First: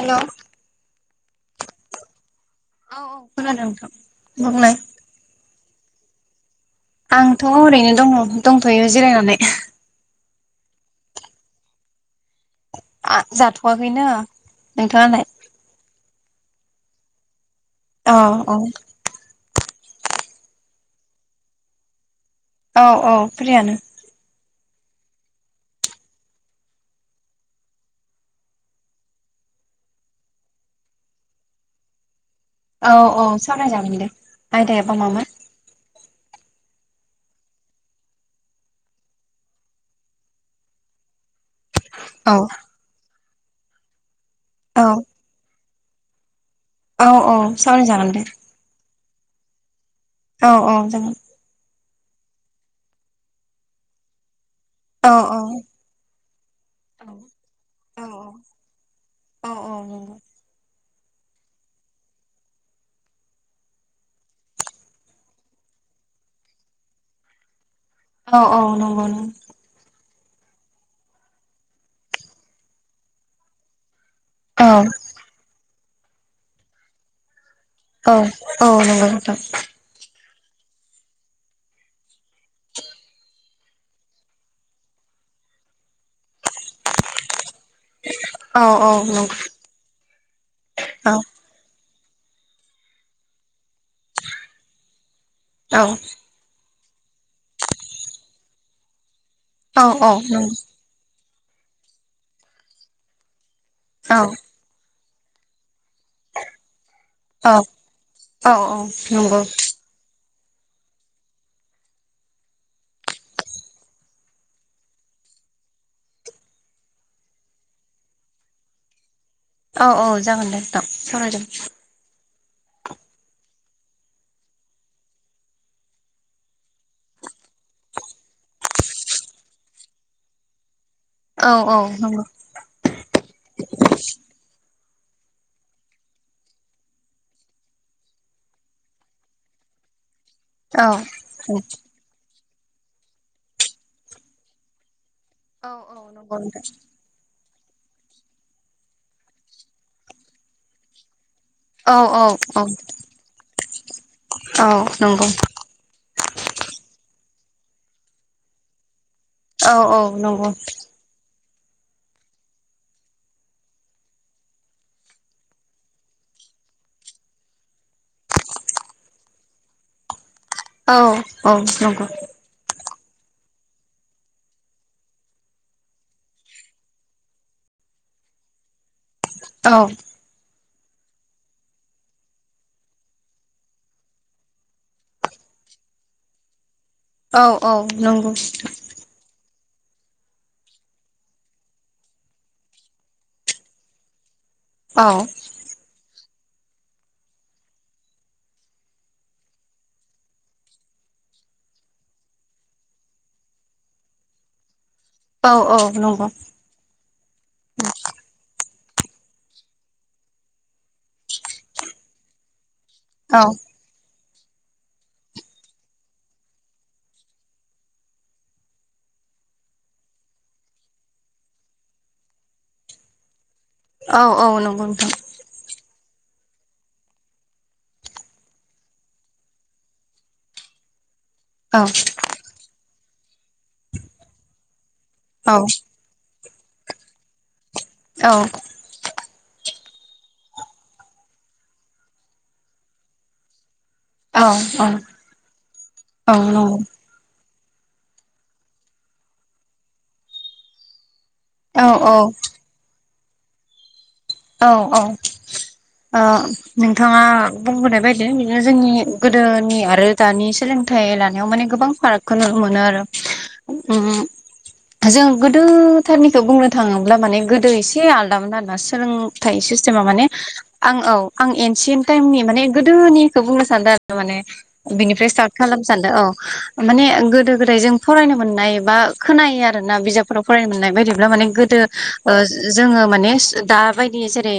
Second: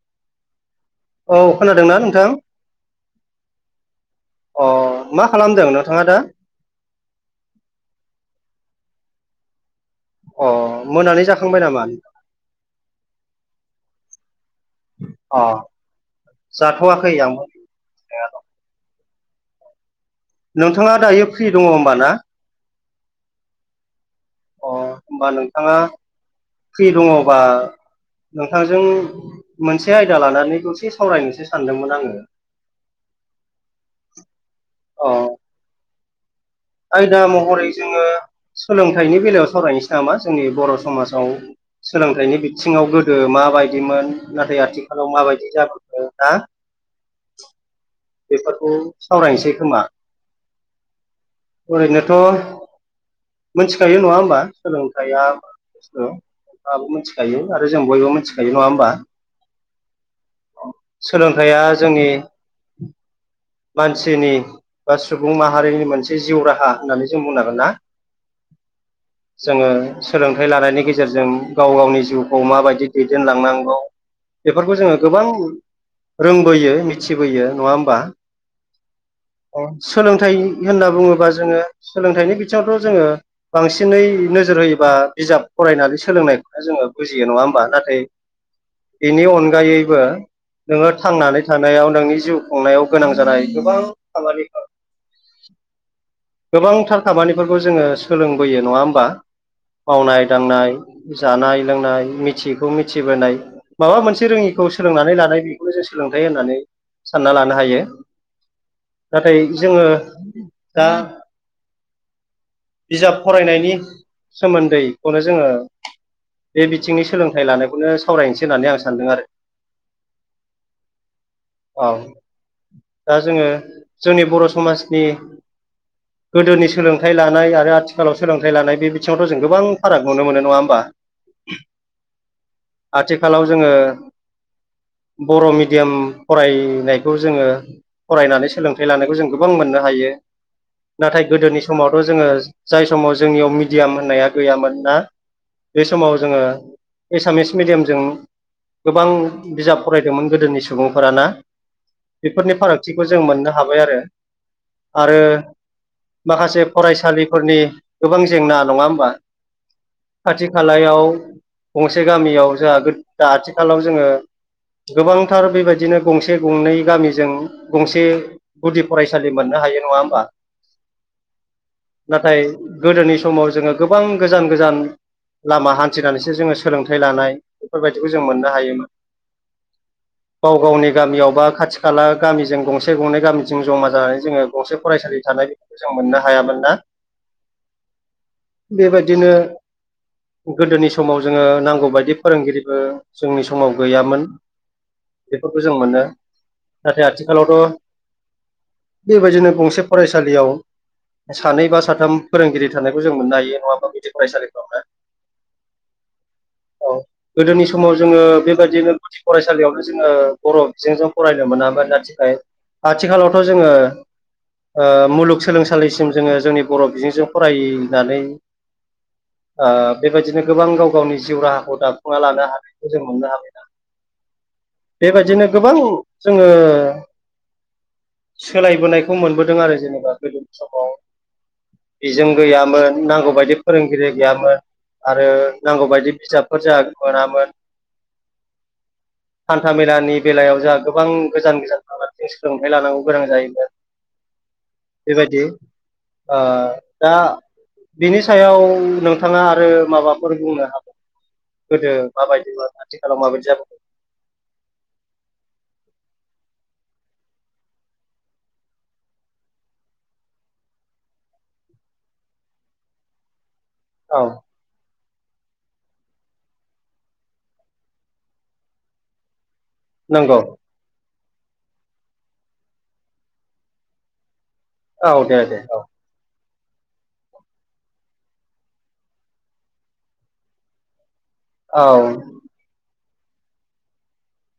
हेल' औ खोनादों ना नोंथां? औ औ खोनादों नोंथां अ बुंलाय। मा खालामदों नोंथाङा दा? आंथ' ओरैनो दङ दंथ'यो जिरायनानै। अ मोनानि जाखांबाय नामा? ओ जाथ'वाखैनो नोंथाङालाय अ जाथ'वाखै आंबो अ जानाया। औ नोंथाङा दायो फ्रि दङ होमबा ना औ औ फ्रियानो अ होमबा नोंथाङा फ्रि दङबा नोंथांजों मोनसे आयदा लानानैखौ दसे सावरायनोसो सानदोंमोन आङो औ औ सावरायजागोन दे आयदायाबा अ मामोन आयदा महरै जोङो सोलोंथाइनि बेलायाव सावरायनोसै नामा जोंनि बर' समाजाव औ सोलोंथाइनि बिथिङाव गोदो माबायदिमोन नाथाय औ आथिखालाव माबायदि जाबोखो ना औ औ सावराय जागोन दे बेफोरखौ सावरायनोसै खोमा औ औ जागोन ओरैनोथ' मोनथिखायो नङा होनबा औ सोलोंथाइया [unintelligible] औ नोंथाङाबो मिथिखायो आरो जों औ बयबो मिथिखायो नङा होमबा [unintelligible] सोलोंथाइया जोंनि मानसिनि बा सुबुं माहारिनि मोनसे जिउ राहा होननानै जों बुंन हांगोन ना औ औ नंगौ नों जोङो सोलोंथाइ लानायनि गेजेरजों गाव-गावनि जिउखौ माबायदि दैदेनलांनांगौ औ बेफोरखौ जोङो गोबां रोंबोयो मिथिबोयो नङा होमबा औ नंगौ औ औ नंगौ नोंथां सोलोंथाइ होनना बुङोबा जोङो सोलोंथाइनि बिथिङावथ' जोङो बांसिनै नोजोर होयोबा बिजाब फरायनानै सोलोंनायखौ जोङो बुजियो नङा होमबा नाथाय औ औ नंगौ बेनि अनगायैबो नोङो औ थांनानै थानायाव नोंनि जिउ खुंनायाव गोनां जानाय गोबां खामानिफोर औ गोबांथार खामानिफोरखौ जोङो सोलोंबोयो नङा होमबा औ औ मावनाय नंगौ दांनाय जानाय लोंनाय मिथियैखौ मिथिबोनाय माबा औ मोनसे रोङि खौ सोलोंनानै लानाय बेखौनो जों सोलोंथाइ होननानै सानना लानो औ हायो औ औ नंगौ नाथाय जोङो दा बिजाब फरायनायनि सोमोन्दैखौनो जोङो बे बिथिंनि सोलोंथाइ लानायखौनो सावरायनोसै होननानै आं सानदों आरो औ औ जागोन नोंथां सावरायदों औ दा जोङो जोंनि बर' समाजनि गोदोनि सोलोंथाइ लानाय आरो आथिखालाव सोलोंथाइ लानाय बे बिथिङावथ' जों गोबां फाराग नुनो मोनो नङा होमबा औ औ नंगो आथिखालाव जोङो बर' मिडियाम फरायनायखौ जोङो फरायनानै सोलोंथाइ लानायखौ जों गोबां मोननो हायो औ नाथाय गोदोनि समावथ' जोङो जाय समाव जोंनियाव मिडियाम होननाया गैयामोन ना औ बे समाव नंगौ जोङो नोंथां एसामिस मिडियामजों गोबां बिजाब फरायदोंमोन गोदोनि सुबुंफोराना औ औ बेफोरनि फारागथिखौ जों मोननो हाबाय आरो आरो नंगौ माखासे फरायसालिफोरनि गोबां जेंना नङा होमबा औ औ नंगौ खाथि खालायाव गंसे गामियाव जोंहा दा आथिखालाव जोङो गोबांथार बेबायदिनो गंसे गंनै गामिजों गंसे गुदि फरायसालि मोननो हायो नङा होमबा औ औ नंगौ नाथाय गोदोनि समाव जोङो गोबां गोजान गोजान लामा हान्थिनानैसो जोङो सोलोंथाइ लानाय बेफोरबायदिखौ जों मोननो हायोमोन। औ। गाव गावनि गामियाव बा खाथि खाला गामिजों गंसे गंनै गामिजों जमा जानानै जोङो गंसे फरायसालि थानाय बेफोरखौ जों मोननो हायामोन ना। औ औ नोंगौ। बेबायदिनो गोदोनि समाव जोङो नांगौ बायदि फोरोंगिरिबो जोंनि समाव गैयामोन। औ। बेफोरखौ जों मोनो नाथाय आथिखालावथ' बेबायदिनो गंसे फरायसालियाव सानै बा साथाम फोरोंगिरि थानायखौ जों मोननो हायो नङा हमबा गुदि फरायसालिफ्रावनो। औ औ नंगौ। औ गोदोनि समाव जोङो बेबायदिनो फरायसालियावथ' जोङो बर' बिजोंजों फरायनो मोनामोन नाथिखाय औ आथिखालावथ' जोङो ओ मुलुगसोलोंसालिसिम जोङो जोंनि बर' बिजोंजों फरायनानै ओ बेबायदिनो गोबां गाव गावनि जिउ राहाखौ दाफुंना लानो हानायखौ जों मोननो हाबाय दा। औ नंगौ नोंथां औ औ नंगौ बेबायदिनो गोबां जोङो सोलायबोनायखौ मोनबो दों आरो जेनेबा गोदोनि समाव औ बेजों गैयामोन नांगौ बायदि फोरोंगिरि गैयामोन आरो औ नांगौ बायदि बिजाब फोर जाहा मोनामोन। औ। [inaudible] हान्था मेलानि बेलायाव जोंहा गोबां गोजान गोजान थांनानै सोलोंथाइ लानांगौ गोनां जायोमोन। औ औ। बेबायदि ओ दा बिनि सायाव नोंथाङा आरो माबाफोर बुंनो हाबाव गोदो माबायदिमोन आथिखालाव माबायदि जाबो औ औ। ओ नोंथाङा बुंबोनाय बायदि बिदिनो जोंनि गोदोनि आरो दानि सोलोंथाइ लानायाव माने गोबां फारागखौ नुनो मोनो आरो ओम औ ओम जोंङ गोदोथारनिखौ बुंनो थाङोब्ला माने गोदो एसे आलादामोन सोलोंथाइ एसे जोंहा माने नंगौ आं औ आं एनसियेन टाइमनि माने गोदोनिखौ बुंनो सानदों आरो माने। औ बिनिफ्राय दे स्टार्ट दे खालामनो सानदों औ। माने गोदो गोदाय जों फरायनो मोननाय बा खोनायो आरो ना बिजाबफोराव फरायनो मोननाय बायदियैब्ला माने गोदो औ ओ जोङो माने दा बायदि जेरै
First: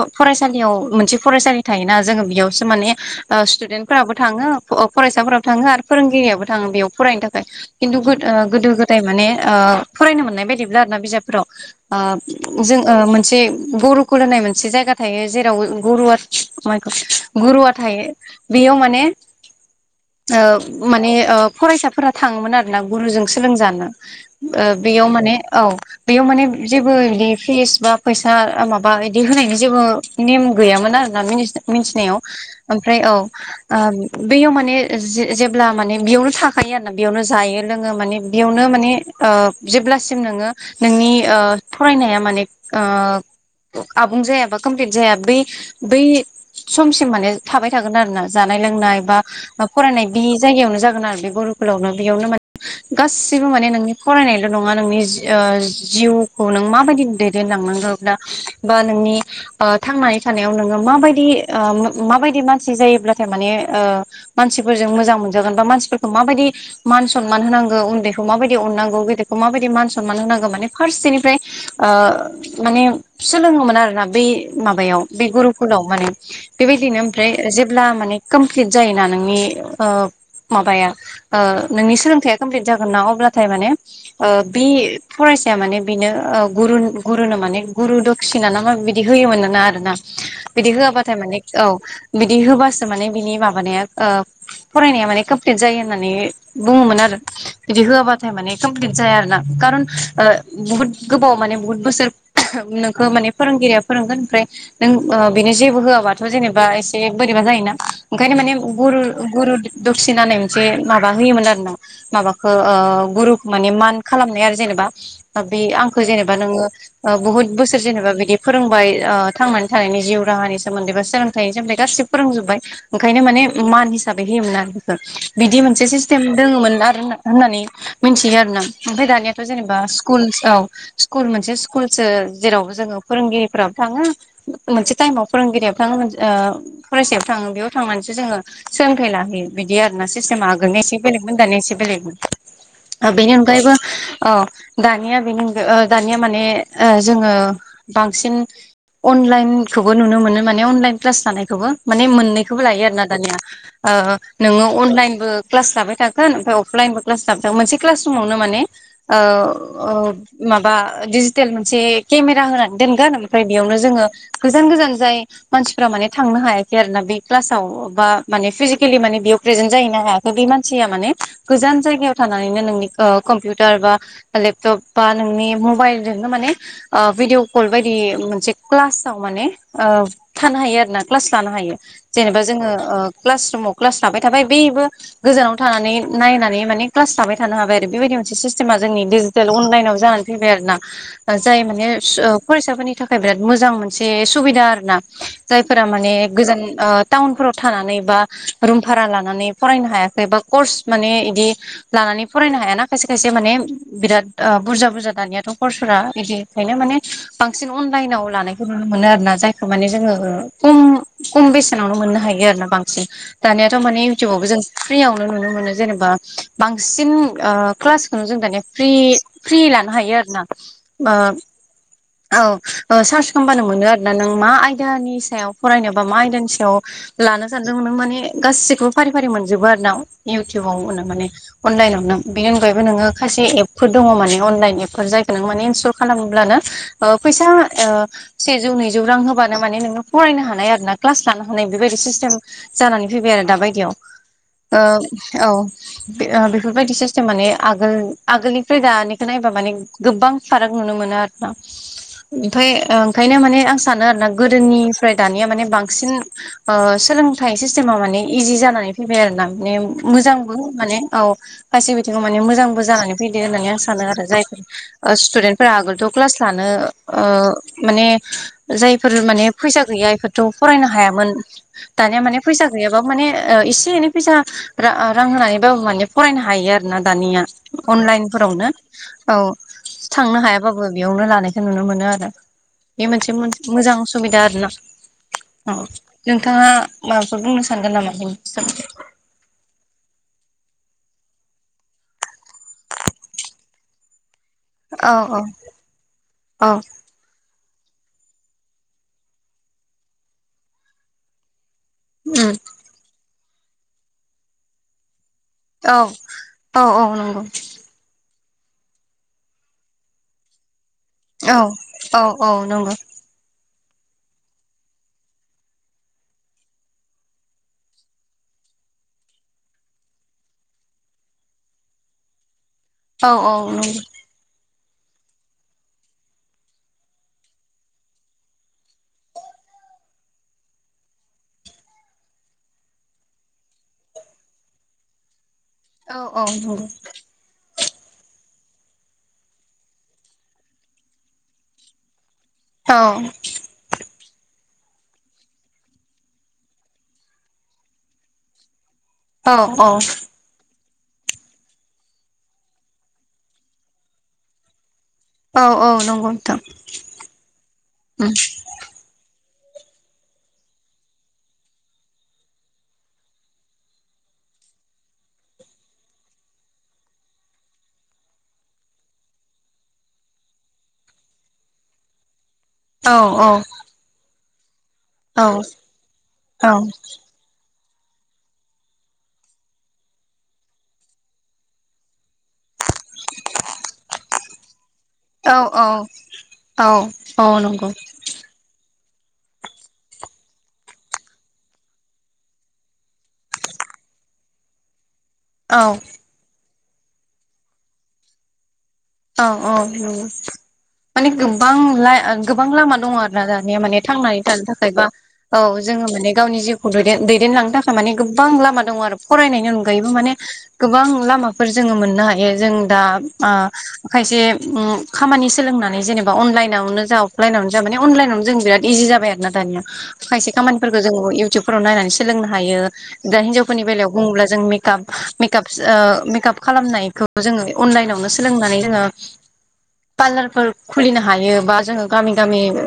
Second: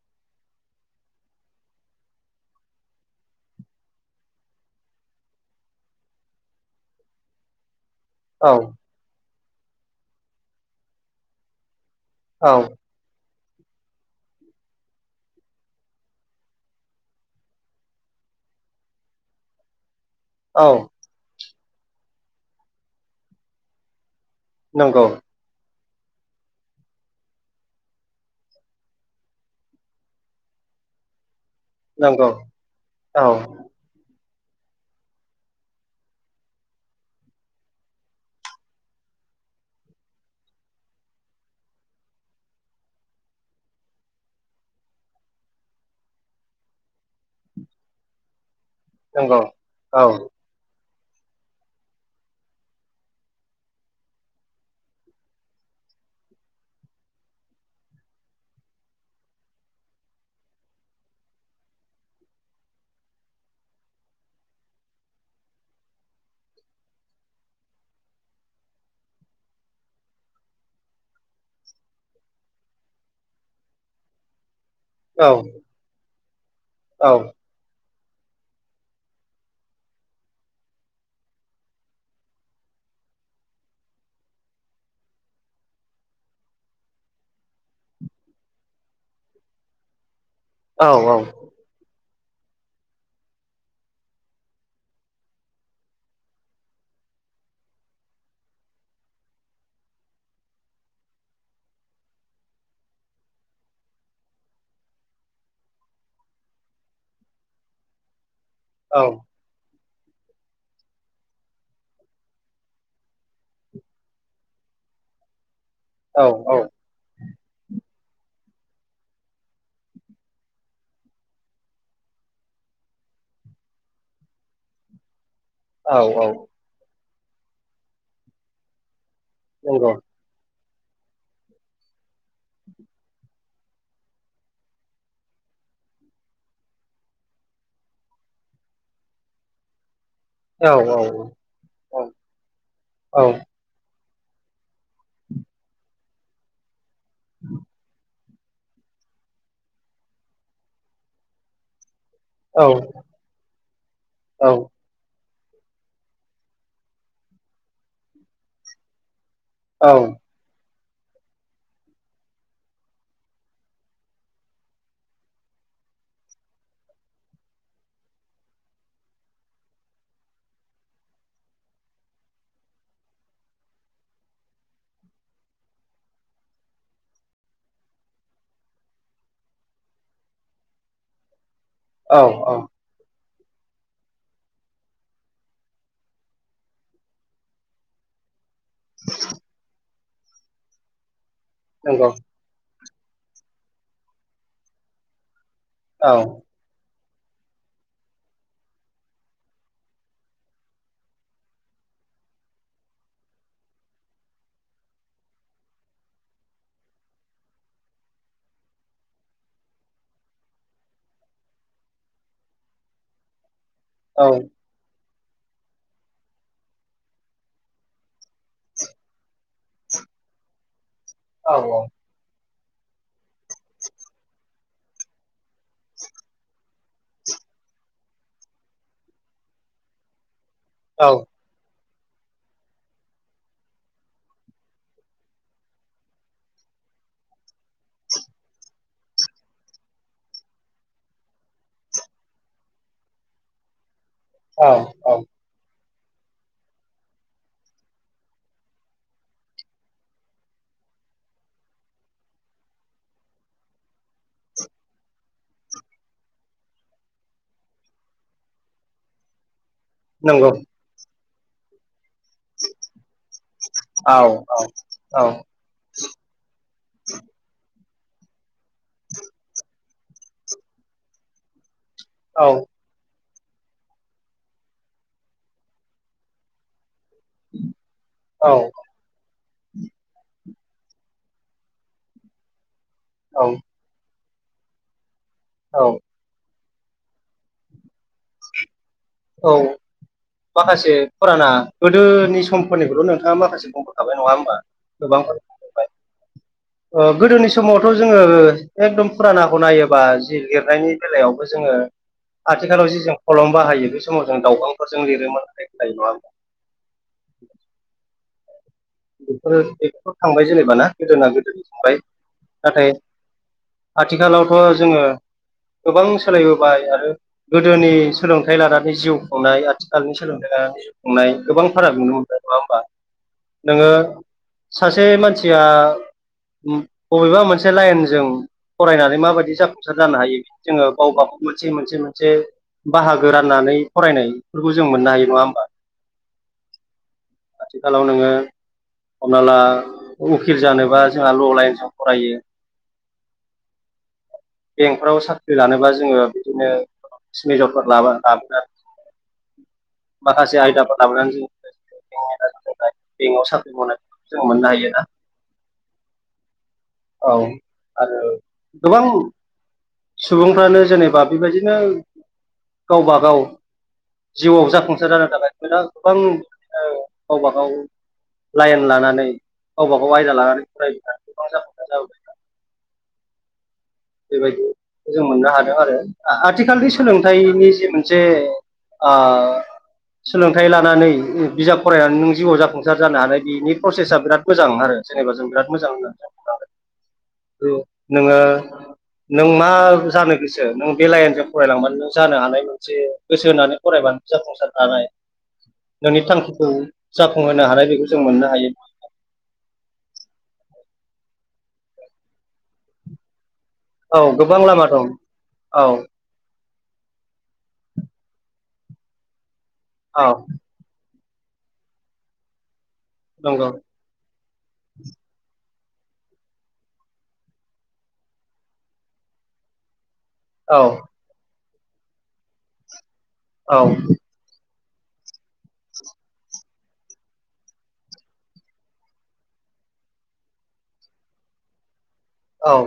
ओ फरायसालियाव मोनसे फरायसालि थायोना जोङो बेयावसो माने ओ स्टुडेन्टफोराबो थाङो ओ फरायसाफोराबो थाङो आरो फोरोंगिरियाबो थाङो बेयाव फरायनो थाखाय खिन्थु गो ओ औ गोदो गोदाय माने ओ फरायनो मोननाय बायदिब्ला आरोना बिजाबफोराव औ ओ जों ओ मोनसे गुरुकुल होननाय मोनसे जायगा थायो जेराव गुरुआ अ माइ गद गुरुआ थायो। बियाव माने [inaudible] ओ माने ओ फरायसाफोरा थाङोमोन आरो ना गुरुजों सोलोंजानो। ओ नंगौ बेयाव माने औ बेयाव माने जेबो इदि फिस बा फैसा ओ माबा इदि होनायनि जेबो नेम गैयामोन आरोना मिनि मिथिनायाव नंगौ ओमफ्राय औ। ओ बैयाव माने जेब्ला माने बेयावनो थाखायो आरोना बेयावनो जायो लोङो माने बेयावनो माने ओ जेब्लासिम नोङो नोंनि ओ फरायनाया माने ओ आबुं जायाबा कमप्लिट जाया बै बै समसिम माने थाबाय थागोन आरोना जानाय लोंनाय बा नंगौ औ फरायनाय बि जायगायावनो जागोन आरो बे गरुकुलावनो बेयावनो मा गाससिबो माने नोंनि फरायनायल' नङा नोंनि जा ओ जिउखौ नों माबायदि दैदेनलांनांगौ। [unintelligible] बा नोंनि ओ थांनानै थानायाव नोङो माबायदि ओ माबायदि मानसि जायोब्लाथाय माने ओ मानसिफोरजों मोजां मोनजागोन बा मानसिफोरखौ माबायदि मान सनमान होनांगौ उन्दैखौ माबादि अननांगौ गेदेरखौ माबादि मान सनमान होनांगौ माने फारसेनिफ्राय ओ माने सोलोङोमोन आरोना बै माबायाव बे औ गुरुकुलाव माने बेबायदिनो औ ओमफ्राय जेब्ला माने कमप्लिट जायोना नोंनि ओ माबाया ओ नोंनि सोलोंथाइया कमप्लिट जागोन ना अब्लाथाय माने ओ बे फरायसाया माने बेनो गुरुन गु गरुनो माने गुरु दकसिना ना मा बिदि होयोमोन नो ना आरो ना बिदि औ औ होआबाथाय माने औ बिदि होबासो माने बिनि माबानाया ओ फरायनाया माने कमप्लिट जायो होननानै बुङोमोन आरो। बिदि होआबाथाय माने कमप्लिट जाया आरो ना खारन ओ बुहुत गोबाव माने बुहुत बोसोर नोंखौ माने फोरोंगिरिया फोरोंगोन ओमफ्राय नों ओ बेनो जेबो होआबाथ' जेनेबा एसे बोरैबा जायोना ओंखायनो माने गुरु गुरु दक्सिना होननाय मोनसे माबा होयोमोन आरो ना। माबाखो ओ गुरुखो माने मान खालामनाय आरो जेनेबा बे आं जेनेबा औ नोङो ओ बहुत बोसोर जेनेबा बिदि फोरोंबाय ओ थांनानै थानायनि जिउ राहानि सोमोन्दै बा सोलोंथाइनि सोमोन्दै गासिबो फोरोंजोबबाय। ओंखायनो माने मान हिसाबै होयोमोन आरो बेखौ। बिदि मोनसे औ सिस्टेम औ दोङोमोन आरो होननानै मिथियो आरो ना। ओमफ्राय दानिया थ' जेनेबा नंगौ स्कुलस औ स्कुल मोनसे स्कुलसो जेराव जोङो फोरोंगिरिफोराबो थाङो। मोनसे टाइमाव फोरोंगिरिया थाङो मोन ओ फरायसायाबो थाङो बेयाव थांनानैसो जोङो सोलोंथाइ लाहोयो। बिदि आर ना सिस्टेमा औ आगोलनो एसे बेलेगमोन दानिया एसे बेलेगमोन। औ बेनि अनगायैबो औ दानिया बेनि अनगा ओ दानिया माने ओ जोङो बांसिन अनलाइनखौबो नुनो मोनो माने अनलाइन क्लास लानायखौबो माने मोननै औ बेखौबो लायो आरोना दानिया ओ नोङो अनलाइनबो क्लास लाबाय थागोन ओमफ्राय अफलाइनबो क्लास जाबाय थागोन मोनसे क्लास रुमावनो माने ओ औ ओ माबा डिजि टेल मोनसे केमेरा होनानै दोनगोन ओमफाय बेयावनो जोङो गोजान गोजान जाय मानसिफोरा माने थांनो हायाखै आरोना बे क्लासाव बा माने फिजिकेलि माने बेयाव प्रेजेन्ट जाहैनो हाया बे मानसिया माने गोजान जायगायाव थानानैनो नोंनिओ कम्पिउटार बा लेपटाप बा नोंनि मबाइलजोंनो माने ओ भिडिअ कल बायदि मोनसे क्लासाव माने ओ थानो हायो आरोना क्लास लानो हायो। जेनेबा औ जोङो ओ क्लास रुमाव क्लास लाबाय थाबाय बैबो। गोजानाव थानानै नायनानै माने क्लास लाबाय थानो हाबाय आरो बेबायदि मोनसे सिस सेमा जोंनि डिजिटेल अनलाइनाव जानानै फैबाय आरो ना। जाय माने नंगौ ओ फरायसाफोरनि थाखाय बिराद मोजां मोनसे सुबिदा आरो ना। जायफोरा माने औ गोजान ओ टाउनफोराव थानानै बा रुम भारा लानानै फरायनो हायाखै बा कर्स माने इदि लानानै फरायनो हायाना खायसे खायसे माने बिराद ओ बुरजा बुरजा दानियाथ' हखरफोरा बिदिखायनो माने बांसिन अनलाइनाव लानायखौ नुनो मोनो आरो ना जायखौ माने जोङो खम खम बेसेनावनो मोननो हायो आरो ना बांसिन दानियाथ' माने औ इउथटुबावबो जों फ्रियावनो नुनो मोनो जेनेबा बांसिन ओ क्लासखौनो जों दानिया फ्रि फ्रि लानो हायो आरो ना ओ औ ओ सार्च खालामबानो मोनो आरोना नों मा आयदानि सायाव फरायनोबा मा आयदानि सायाव लानो सानदोंमोन नों माने गासिखोबो फारि फारि मोनजोबो आरो ना इउटुबावनो औ माने अनलाइनाव नो बेनि अनगायैबो नोङो खायसे एपफोर दङ माने अनलाइन एपफोर जाय नों माने इन्सटल खालामब्लानो ओ फैसा ओ सेजौ नैजौ रां होबानो माने नोंङो फरायनो हानाय आरो ना क्लास लानो हानाय बेबायदि सिस्टेम जानानै फैबाय आरो दा बायदियाव ओ औ। ओ बेफोरबायदि सिस्टेम माने आगोल आगोलनिफ्राय दानिखो नायबा माने गोबां फाराग नुनो मोनो आरो ना। ओमफाय ओंखायनो माने आं सानो आरो ना गोदोनिफ्राय दानिया माने बांसिन ओ सोलोंथाइ सिस्टेमा माने इजि जानानै फैबाय आरो ना माने नंगौ मोजांबो माने औ खायसेबिथिङाव माने मोजांबो जानानै फैदो होननानै आं सा औ आरो जायफोर औ औ स्टुडेन्टफोरा आगोलथ' क्लास लानो ओ माने जायफोर माने फैसा गैया इफोरथ' फरायनो हायामोन दानिया माने औ फैसा गैयाबा माने ओ एसे एनै फैसा रां होनानैबो माने फरायनो हायो। आरोना दानिया अनलाइनफोरावनो औ। थांनो हायाबाबो बेयावनो लानायखौ नुनो मोनो आरो बे औ मोनसे मोजां सुबिदा आरोना औ नोंथाङा माबाफोर बुंनो सानगोन नामा बेनि औ माखासे फुराना गोदोनि समफोरनिखौथ' नोंथाङा माखासे बुंफोरखाबाय नङा होमबा। औ गोबां औ बाथ्रा मिथिबाय औ ओ गोदोनि समावथ' जोङो एकदम फुरानाखौ नायोबा जि लिरनायनि बेलायावबो जोङो उम आथिखालाव जि जों खलम बाहायो बे समाव जों दाउखांफोरजों लिरोमोन आरो औ औ औ नंगौ। बेफोरो बेफोर' थांबाय जेनेबाना गोदोना गोदोन औ थांबाय औ औ नाथाय नंगौ आथिखालावथ' जोङो गोबां सोलायबोबाय आरो। गोदोनि सोलोंथाइ लानानै जिउ खुंनाय आथिखालनि सोलोंथाइ लानानै जि संनाय गोबां फाराग नुनो मोनबाय नङा होमबा। औ औ नोङो नंगौ सासे मानसिया बबेबा मोनसे लाइनजों फरायनानै माबायदि जाफुंसार जानो हायो जोङो गावबागाव मोनसे मोनसे मोनसे बाहागो राननानै फरायनायफोरखौ जों मोननो हायो नङा होमबा? औ औ नंगौ। आथिखालाव नोङो हमना ला उकिल जानोबा जोंहा ल' लाइनजों फरायो। औ। [inaudible] बेंकफ्राव साख्रि लानोबा जोङो बिदिनो मेजरफोर लाबा लाबोला औ औ। खासे आयदाफोर लाबोनानै जोङो बेंकआव साख्रि मावनायखौ जों मोननो हायोना। औ औ नंगौ नोंथां औ आरो उम। गोबां सुबुंफ्रानो जेनेबा बेबायदिनो गावबागाव जिउआव जाफुंसार जानो थाखाय दा गोबां ओ गावबा गाव लाइन लानानै गावबा गाव आयदा लानानै फरायोबा औ औ बेबायदि जों औ मोननो हादों आरो आथिखालनि सोलोंथाइनि जे मोनसे जे आ सोलोंथाइ लानानै बिजाब फरायनानै नों जिउआव जाफुंसार जानो हानाय बिनि प्रसेसा बिराद मोजां आरो। जेनेबा जों औ बिराद मोजां औ औ नंगौ [unintelligible] नों मा जानो गोसो नों बे लाइनजों फरायलांबानो नों जानो हानाय। से गोसो होनानै फरायबानो जाफुंसारनो हानाय। औ। नोंनि थांखिखौ जाफुंहोनो हानाय बेखौ जों मोननो हायो। औ औ नंगौ माने गोबां गोबां लामा दङ आरोना दानिया माने। औ थांनानै गोबां थानो लामा थाखाय बा दं औ जोङो माने गावनि जिउ दैदेन दैदेनलांनो थाखाय माने गोबां लामा दङ आरो फरायनायनि अनगायैबो औ माने गोबां लामाफोर जोङो मोननो हायो जों दा नंगौ ओ खायसे ओं खामानि सोलोंनानै जेनेबा अनलाइनावनो जा अफलाइनावनो जा माने अनलाइनावनो जों बिराद इजि जाबाय आरो। ना दाननो। खायसे औ खामानिफोरखौ जोङो इउटुबफोराव नायनानै सोलोंनो हायो दा औ हिनजावफोरनि बेलायाव बुङोब्ला जों मेक काप मेकाप ओ मेकाप खालामनायखौ जोङो अनलाइनावनो सोलोंनानै जोङो पार्लारफोर खुलिनो हायोबा जोङो गामि गामि औ